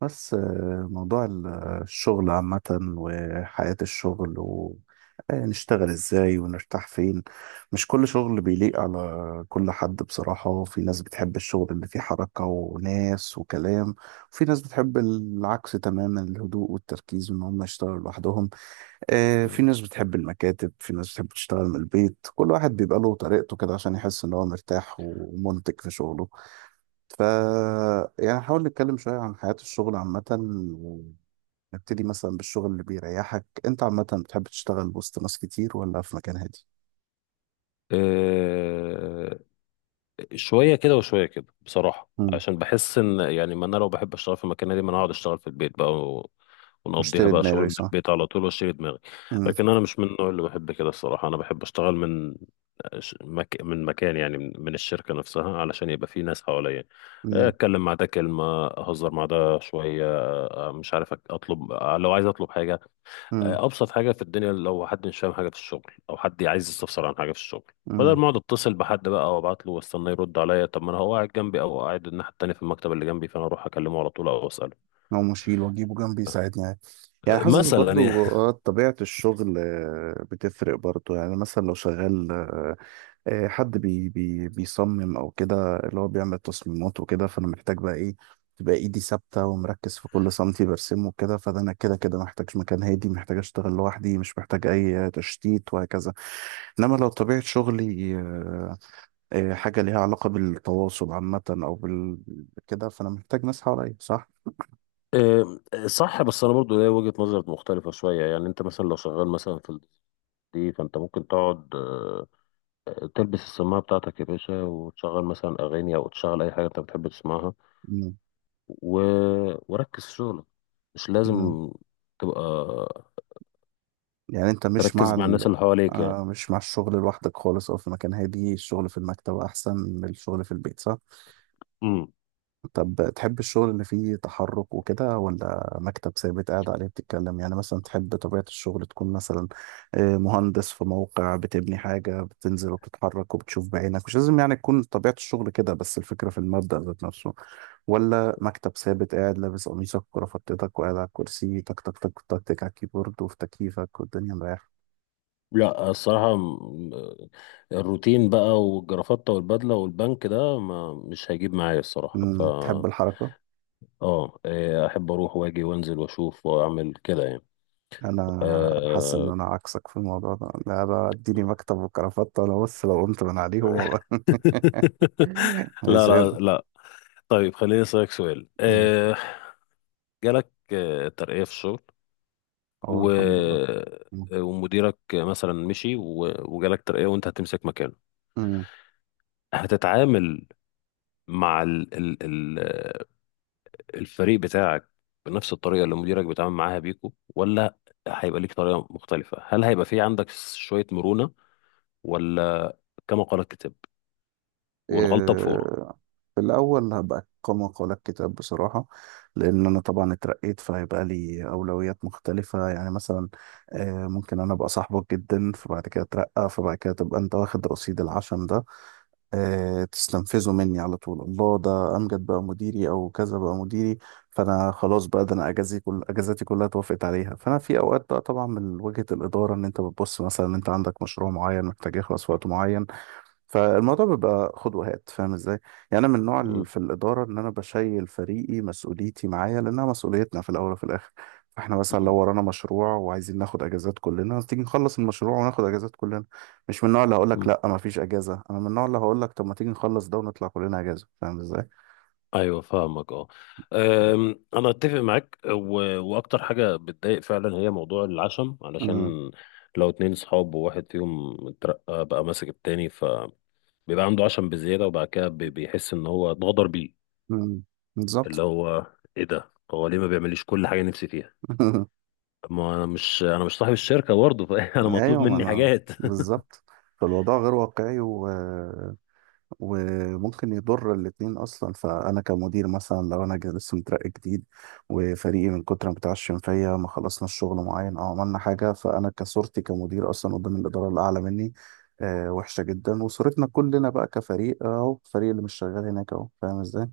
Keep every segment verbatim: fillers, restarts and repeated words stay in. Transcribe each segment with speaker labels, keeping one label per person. Speaker 1: بس آه، موضوع ال- الشغل عامة، وحياة الشغل ونشتغل ازاي ونرتاح فين. مش كل شغل بيليق على كل حد بصراحة، وفي ناس بتحب الشغل اللي فيه حركة وناس وكلام. وفي ناس بتحب العكس تماما، الهدوء والتركيز وان هم يشتغلوا لوحدهم. آه، في
Speaker 2: مم.
Speaker 1: ناس بتحب المكاتب، في ناس بتحب تشتغل من البيت، كل واحد بيبقى له طريقته كده عشان يحس ان هو مرتاح ومنتج في شغله. ف يعني نحاول نتكلم شوية عن حياة الشغل عامة، ونبتدي مثلا بالشغل اللي بيريحك. انت عامة بتحب تشتغل وسط ناس كتير ولا في مكان هادي؟
Speaker 2: آه، شوية كده وشوية كده بصراحة،
Speaker 1: مم.
Speaker 2: عشان بحس ان يعني ما انا لو بحب اشتغل في المكان دي ما انا هقعد اشتغل في البيت بقى و- ونقضيها
Speaker 1: مشتري
Speaker 2: بقى شغل
Speaker 1: دماغي،
Speaker 2: من
Speaker 1: صح؟
Speaker 2: البيت على طول واشيل دماغي.
Speaker 1: مم.
Speaker 2: لكن انا مش من النوع اللي بحب كده الصراحة، انا بحب اشتغل من ش- مك... من مكان، يعني من من الشركة نفسها علشان يبقى في ناس حواليا،
Speaker 1: مم.
Speaker 2: اتكلم مع ده كلمة، اهزر مع ده شوية، مش عارف أك- اطلب لو عايز اطلب حاجة.
Speaker 1: مم.
Speaker 2: آه، ابسط حاجه في الدنيا لو حد مش فاهم حاجه في الشغل او حد عايز يستفسر عن حاجه في الشغل، بدل
Speaker 1: مم.
Speaker 2: ما اقعد اتصل بحد بقى وابعت له واستنى يرد عليا، طب ما انا هو قاعد جنبي او قاعد الناحيه التانيه في المكتب اللي جنبي، فانا اروح اكلمه على طول او اساله.
Speaker 1: لو مشيل واجيبه جنبي يساعدني يعني. يعني حاسس
Speaker 2: مثلا يعني
Speaker 1: برضو آه، طبيعة الشغل آه، بتفرق برضو، يعني مثلا لو شغال آه، آه، حد بي بي بيصمم او كده، اللي هو بيعمل تصميمات وكده، فانا محتاج بقى ايه؟ تبقى ايدي ثابته ومركز في كل سنتي برسمه وكده، فده انا كده كده محتاج مكان هادي، محتاج اشتغل لوحدي، مش محتاج اي تشتيت، وهكذا. انما لو طبيعه شغلي آه، آه، حاجه ليها علاقه بالتواصل عامه او بال كده، فانا محتاج ناس حواليا، صح.
Speaker 2: آه، صح، بس انا برضو ليا وجهه نظر مختلفه شويه. يعني انت مثلا لو شغال مثلا في ال- دي، فانت ممكن تقعد آه، تلبس السماعه بتاعتك يا باشا وتشغل مثلا اغاني او تشغل اي حاجه انت بتحب تسمعها
Speaker 1: مم.
Speaker 2: و... وركز في شغلك، مش لازم
Speaker 1: مم.
Speaker 2: تبقى
Speaker 1: يعني انت مش مع
Speaker 2: تركز مع
Speaker 1: ال...
Speaker 2: الناس اللي حواليك يعني.
Speaker 1: آه، مش مع الشغل لوحدك خالص، او في مكان هادي، الشغل في المكتب احسن من الشغل في البيت، صح.
Speaker 2: امم.
Speaker 1: طب تحب الشغل اللي فيه تحرك وكده، ولا مكتب ثابت قاعد عليه؟ بتتكلم يعني مثلا تحب طبيعة الشغل تكون مثلا آه، مهندس في موقع بتبني حاجة، بتنزل وبتتحرك وبتشوف بعينك. مش لازم يعني تكون طبيعة الشغل كده، بس الفكرة في المبدأ ذات نفسه. ولا مكتب ثابت قاعد لابس قميصك وكرافتتك، وقاعد على الكرسي تك تك تك تك تك على الكيبورد، وفي تكييفك والدنيا مريحة.
Speaker 2: لا الصراحة، م- الروتين بقى والجرافطة والبدلة والبنك ده ما مش هيجيب معايا الصراحة. ف
Speaker 1: أمم، تحب الحركة.
Speaker 2: اه إيه، احب اروح واجي وانزل واشوف واعمل كده يعني.
Speaker 1: انا حاسس ان
Speaker 2: أه
Speaker 1: انا عكسك في الموضوع ده. لا بقى، اديني مكتب وكرافته انا، بص لو قمت من عليهم
Speaker 2: لا لا
Speaker 1: عزازة.
Speaker 2: لا. طيب خليني اسالك سؤال.
Speaker 1: أمم.
Speaker 2: آه، جالك آه، ترقيه في الشغل
Speaker 1: اه،
Speaker 2: و...
Speaker 1: الحمد لله. أمم.
Speaker 2: آه، ومديرك مثلا مشي و... وجالك ترقيه وانت هتمسك مكانه،
Speaker 1: أمم.
Speaker 2: هتتعامل مع ال... ال... ال... الفريق بتاعك بنفس الطريقة اللي مديرك بيتعامل معاها بيكو، ولا هيبقى ليك طريقة مختلفة؟ هل هيبقى في عندك شوية مرونة، ولا كما قال الكتاب والغلطة
Speaker 1: إيه.
Speaker 2: بفورة؟
Speaker 1: في الأول هبقى كما قال الكتاب بصراحة. لأن أنا طبعا اترقيت، فهيبقى لي أولويات مختلفة. يعني مثلا آه، ممكن أنا أبقى صاحبك جدا، فبعد كده أترقى، فبعد كده تبقى أنت واخد رصيد العشم ده، آه، تستنفذه مني على طول. الله، ده امجد بقى مديري او كذا بقى مديري، فانا خلاص، بقى ده انا اجازي كل اجازاتي كلها توافقت عليها. فانا في اوقات بقى طبعا من وجهة الاداره، ان انت بتبص مثلا ان انت عندك مشروع معين محتاج يخلص في وقت معين، فالموضوع بيبقى خد وهات، فاهم ازاي؟ يعني انا من النوع اللي
Speaker 2: مم.
Speaker 1: في الاداره ان انا بشيل فريقي، مسؤوليتي معايا، لانها مسؤوليتنا في الاول وفي الاخر. فاحنا مثلا لو
Speaker 2: مم.
Speaker 1: ورانا مشروع وعايزين ناخد اجازات كلنا، تيجي نخلص المشروع وناخد اجازات كلنا. مش من النوع اللي هقول لك
Speaker 2: مم.
Speaker 1: لا، ما فيش اجازه. انا من النوع اللي هقول لك طب ما تيجي نخلص ده ونطلع كلنا اجازه، فاهم ازاي؟
Speaker 2: ايوه فاهمك اه. أم، انا اتفق معاك و... واكتر حاجه بتضايق فعلا هي موضوع العشم،
Speaker 1: مم.
Speaker 2: علشان لو اتنين صحاب وواحد فيهم اترقى بقى ماسك التاني، فبيبقى عنده عشم بزياده وبعد كده بي- بيحس ان هو اتغدر بيه.
Speaker 1: مم.
Speaker 2: اللي
Speaker 1: بالظبط.
Speaker 2: هو ايه ده، هو ليه ما بيعمليش كل حاجه نفسي فيها؟ طب ما انا مش، انا مش صاحب الشركه برضه فانا مطلوب
Speaker 1: ايوه، ما
Speaker 2: مني
Speaker 1: انا
Speaker 2: حاجات.
Speaker 1: بالظبط. فالوضع غير واقعي، و وممكن يضر الاتنين اصلا. فانا كمدير مثلا لو انا جا- لسه مترقي جديد، وفريقي من كتر ما بيتعشم فيا، ما خلصنا الشغل معين او عملنا حاجه، فانا كصورتي كمدير اصلا قدام الاداره الاعلى مني آه وحشه جدا، وصورتنا كلنا بقى كفريق اهو، الفريق اللي مش شغال هناك اهو، فاهم ازاي؟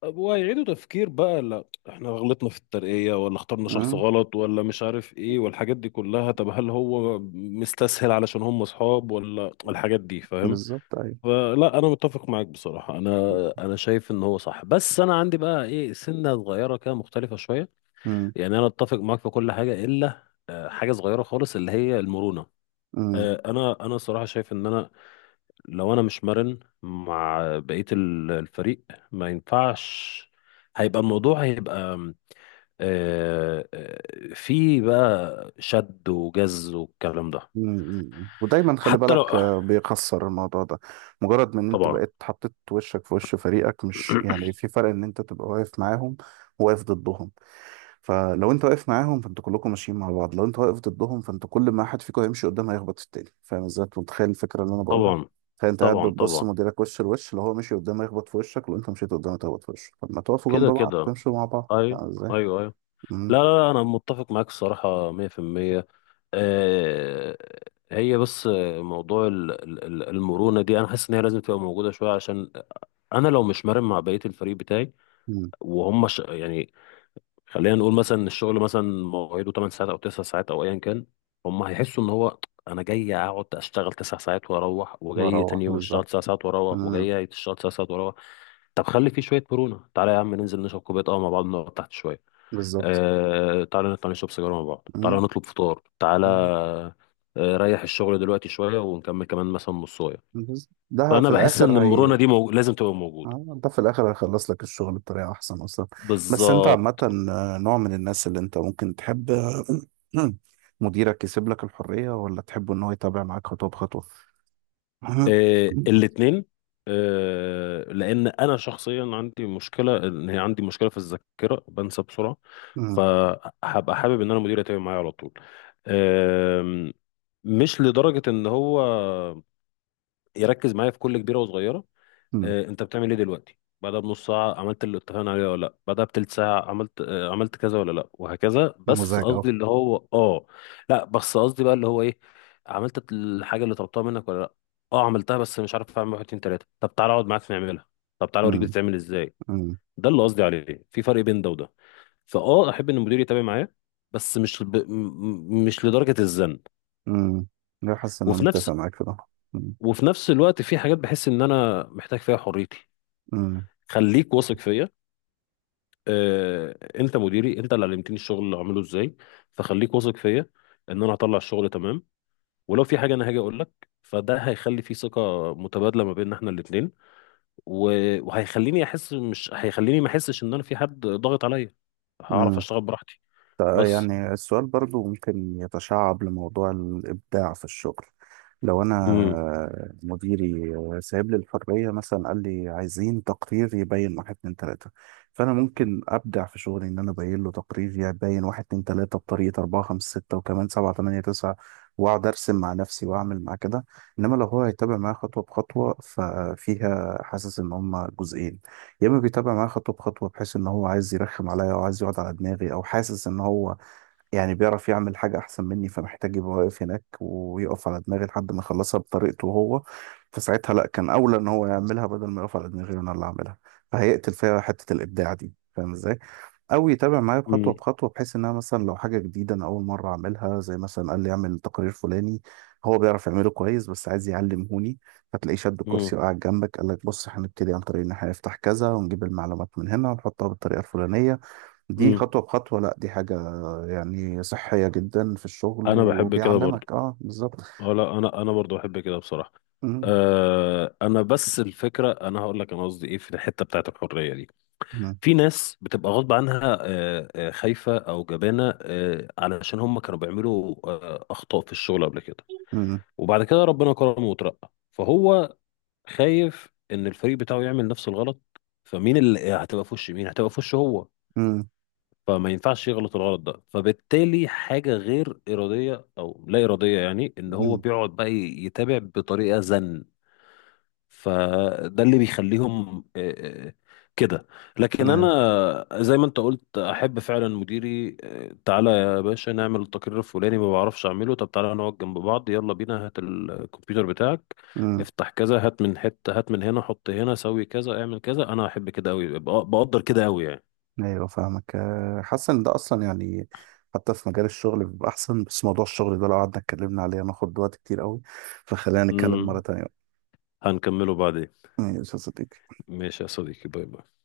Speaker 2: طب وهيعيدوا تفكير بقى، لا احنا غلطنا في الترقية ولا اخترنا شخص
Speaker 1: امم.
Speaker 2: غلط ولا مش عارف ايه والحاجات دي كلها، طب هل هو مستسهل علشان هم اصحاب، ولا الحاجات دي فاهم؟
Speaker 1: بالظبط، ايوه.
Speaker 2: فلا، انا متفق معاك بصراحة، انا انا شايف ان هو صح، بس انا عندي بقى ايه، سنة صغيرة كده مختلفة شوية. يعني انا اتفق معاك في كل حاجة الا آه، حاجة صغيرة خالص اللي هي المرونة.
Speaker 1: امم.
Speaker 2: آه، انا انا صراحة شايف ان انا لو انا مش مرن مع بقية ال- الفريق ما ينفعش، هيبقى الموضوع هيبقى آه، آه، في بقى شد وجز والكلام ده.
Speaker 1: مم. مم. ودايما خلي
Speaker 2: حتى لو،
Speaker 1: بالك، آه، بيخسر الموضوع ده مجرد من ان انت
Speaker 2: طبعا
Speaker 1: بقيت حطيت وشك في وش فريقك. مش يعني في فرق ان انت تبقى واقف معاهم، وواقف ضدهم. فلو انت واقف معاهم، فانتوا كلكم ماشيين مع بعض. لو انت واقف ضدهم، فانت كل ما حد فيكم هيمشي قدام هيخبط في التاني، فاهم ازاي؟ انت متخيل الفكره اللي انا بقولها.
Speaker 2: طبعا
Speaker 1: تخيل انت قاعد
Speaker 2: طبعا
Speaker 1: بتبص
Speaker 2: طبعا.
Speaker 1: مديرك وش لوش، لو هو مشي قدام هيخبط في وشك، لو انت مشيت قدام هتخبط في وشك. طب ما تقفوا جنب
Speaker 2: كده
Speaker 1: بعض
Speaker 2: كده.
Speaker 1: تمشوا مع بعض،
Speaker 2: ايوه.
Speaker 1: فاهم ازاي؟
Speaker 2: ايوه ايوه. لا
Speaker 1: امم.
Speaker 2: لا لا، انا متفق معاك الصراحة مية في المية. آه، هي بس موضوع ال- ال- ال- المرونة دي انا حاسس ان هي لازم تبقى موجودة شوية، عشان انا لو مش مرن مع بقية الفريق بتاعي وهم ش... يعني خلينا نقول مثلا إن الشغل مثلا مواعيده تمن ساعات او تسعة ساعات او ايا كان، هم هيحسوا ان هو انا جاي اقعد اشتغل تسعة ساعات واروح، وجاي
Speaker 1: بروح،
Speaker 2: تاني يوم
Speaker 1: بالظبط.
Speaker 2: اشتغل تسعة ساعات واروح،
Speaker 1: امم.
Speaker 2: وجاي اشتغل تسع ساعات واروح. طب خلي فيه شويه مرونه، تعالى يا عم ننزل نشرب كوبايه قهوه مع بعض، نقعد تحت شويه،
Speaker 1: بالظبط.
Speaker 2: آه... تعالى نطلع نشرب سيجاره مع بعض، تعالى نطلب فطار، تعالى
Speaker 1: امم.
Speaker 2: آه... ريح الشغل دلوقتي شويه ونكمل كمان مثلا نصايه.
Speaker 1: بس- ده
Speaker 2: فانا
Speaker 1: في
Speaker 2: بحس ان
Speaker 1: الاخر هي
Speaker 2: المرونه دي موج... لازم تبقى موجوده.
Speaker 1: آه، ده في الاخر هيخلص لك الشغل بطريقه احسن اصلا. بس انت عامه
Speaker 2: بالظبط.
Speaker 1: آه، نوع من الناس اللي انت ممكن تحب آه، مديرك يسيب لك الحريه ولا تحب ان هو يتابع معاك خطوه بخطوه؟
Speaker 2: آه
Speaker 1: مم.
Speaker 2: الاثنين. آه، لان انا شخصيا عندي مشكله، ان هي عندي مشكله في الذاكره، بنسى بسرعه.
Speaker 1: مم.
Speaker 2: فهبقى حابب ان انا مديري يتابع معايا على طول، آم، مش لدرجه ان هو يركز معايا في كل كبيره وصغيره.
Speaker 1: مم.
Speaker 2: آه، انت بتعمل ايه دلوقتي، بعدها بنص ساعة عملت اللي اتفقنا عليه ولا لا، بعدها بتلت ساعة عملت آه، عملت كذا ولا لا، وهكذا. بس
Speaker 1: نموذج اهو.
Speaker 2: قصدي اللي هو اه، لا بس قصدي بقى اللي هو ايه، عملت الحاجة اللي طلبتها منك ولا لا. اه عملتها بس مش عارف، اعمل واحد اتنين تلاتة، طب تعالى اقعد معاك نعملها، طب تعالى اوريك
Speaker 1: مم.
Speaker 2: بتتعمل ازاي.
Speaker 1: مم.
Speaker 2: ده اللي قصدي عليه، في فرق بين ده وده. فاه احب ان المدير يتابع معايا، بس مش ب... م- م- مش لدرجة الزن.
Speaker 1: مم. لا، حاسس ان انا
Speaker 2: وفي نفس
Speaker 1: متفق معاك في ده.
Speaker 2: وفي نفس الوقت في حاجات بحس ان انا محتاج فيها حريتي،
Speaker 1: مم.
Speaker 2: خليك واثق فيا. آه، انت مديري، انت اللي علمتني الشغل اللي اعمله ازاي، فخليك واثق فيا ان انا هطلع الشغل تمام، ولو في حاجه انا هاجي اقول لك. فده هيخلي في ثقه متبادله ما بيننا احنا الاثنين، وهيخليني احس، مش هيخليني ما احسش ان انا في حد ضاغط عليا، هعرف
Speaker 1: مم.
Speaker 2: اشتغل براحتي.
Speaker 1: ف-
Speaker 2: بس.
Speaker 1: يعني السؤال برضو ممكن يتشعب لموضوع الإبداع في الشغل. لو أنا
Speaker 2: امم
Speaker 1: مديري سايب لي الحرية، مثلا قال لي عايزين تقرير يبين واحد اتنين تلاتة، فأنا ممكن أبدع في شغلي إن أنا أبين له تقرير يبين واحد اتنين تلاتة بطريقة أربعة خمسة ستة وكمان سبعة تمانية تسعة. وأقعد أرسم مع نفسي وأعمل مع كده. إنما لو هو هيتابع معايا خطوة بخطوة، ففيها حاسس إن هما جزئين. يا اما بيتابع معايا خطوه بخطوه بحيث ان هو عايز يرخم عليا، او عايز يقعد على دماغي، او حاسس ان هو يعني بيعرف يعمل حاجة أحسن مني، فمحتاج يبقى واقف هناك ويقف على دماغي لحد ما يخلصها بطريقته هو. فساعتها لأ، كان أولى إن هو يعملها بدل ما يقف على دماغي وأنا اللي أعملها. فهيقتل فيها حتة الإبداع دي، فاهم إزاي؟ أو يتابع معايا بخطوة
Speaker 2: امم
Speaker 1: بخطوة بحيث إن أنا مثلا لو حاجة جديدة أنا أول مرة أعملها، زي مثلا قال لي أعمل تقرير فلاني، هو بيعرف يعمله كويس بس عايز يعلمهوني. فتلاقيه شد
Speaker 2: امم
Speaker 1: الكرسي وقعد جنبك قال لك بص هنبتدي عن طريق إن إحنا نفتح كذا ونجيب المعلومات من هنا ونحطها بالطريقة الفلانية. دي
Speaker 2: امم.
Speaker 1: خطوة بخطوة، لا دي حاجة يعني صحية جدا في الشغل
Speaker 2: انا بحب كده برضو.
Speaker 1: وبيعلمك. اه، بالظبط.
Speaker 2: اه لا، انا انا برضو بحب كده بصراحه.
Speaker 1: مم.
Speaker 2: أه، انا بس الفكره، انا هقول لك انا قصدي ايه في الحته بتاعت الحريه دي.
Speaker 1: مم.
Speaker 2: في ناس بتبقى غصب عنها آه، آه، خايفة أو جبانة، آه، علشان هم كانوا بيعملوا آه، أخطاء في الشغل قبل كده،
Speaker 1: مم.
Speaker 2: وبعد كده ربنا كرمه وترقى، فهو خايف إن الفريق بتاعه يعمل نفس الغلط. فمين اللي هتبقى في وش مين، هتبقى في وش هو.
Speaker 1: مم.
Speaker 2: فما ينفعش يغلط الغلط ده، فبالتالي حاجة غير إرادية أو لا إرادية، يعني إن هو
Speaker 1: مم.
Speaker 2: بيقعد بقى يتابع بطريقة زن. فده اللي بيخليهم آه، آه، كده. لكن
Speaker 1: ايوه.
Speaker 2: انا زي ما انت قلت، احب فعلا مديري آه، تعالى يا باشا نعمل التقرير الفلاني، ما بعرفش اعمله، طب تعالى نقعد جنب بعض، يلا بينا هات الكمبيوتر بتاعك،
Speaker 1: مم.
Speaker 2: افتح كذا، هات من حتة، هات من هنا، حط هنا، سوي كذا، اعمل كذا. انا احب كده قوي، بقدر كده قوي يعني.
Speaker 1: أيوة، فاهمك. آه، حاسس ان ده اصلا يعني حتى في مجال الشغل بيبقى احسن. بس موضوع الشغل ده لو قعدنا اتكلمنا عليه هناخد وقت كتير قوي، فخلينا نتكلم مرة
Speaker 2: امم.
Speaker 1: تانية.
Speaker 2: هنكمله بعدين.
Speaker 1: ماشي يا صديقي.
Speaker 2: ماشي يا صديقي، باي باي.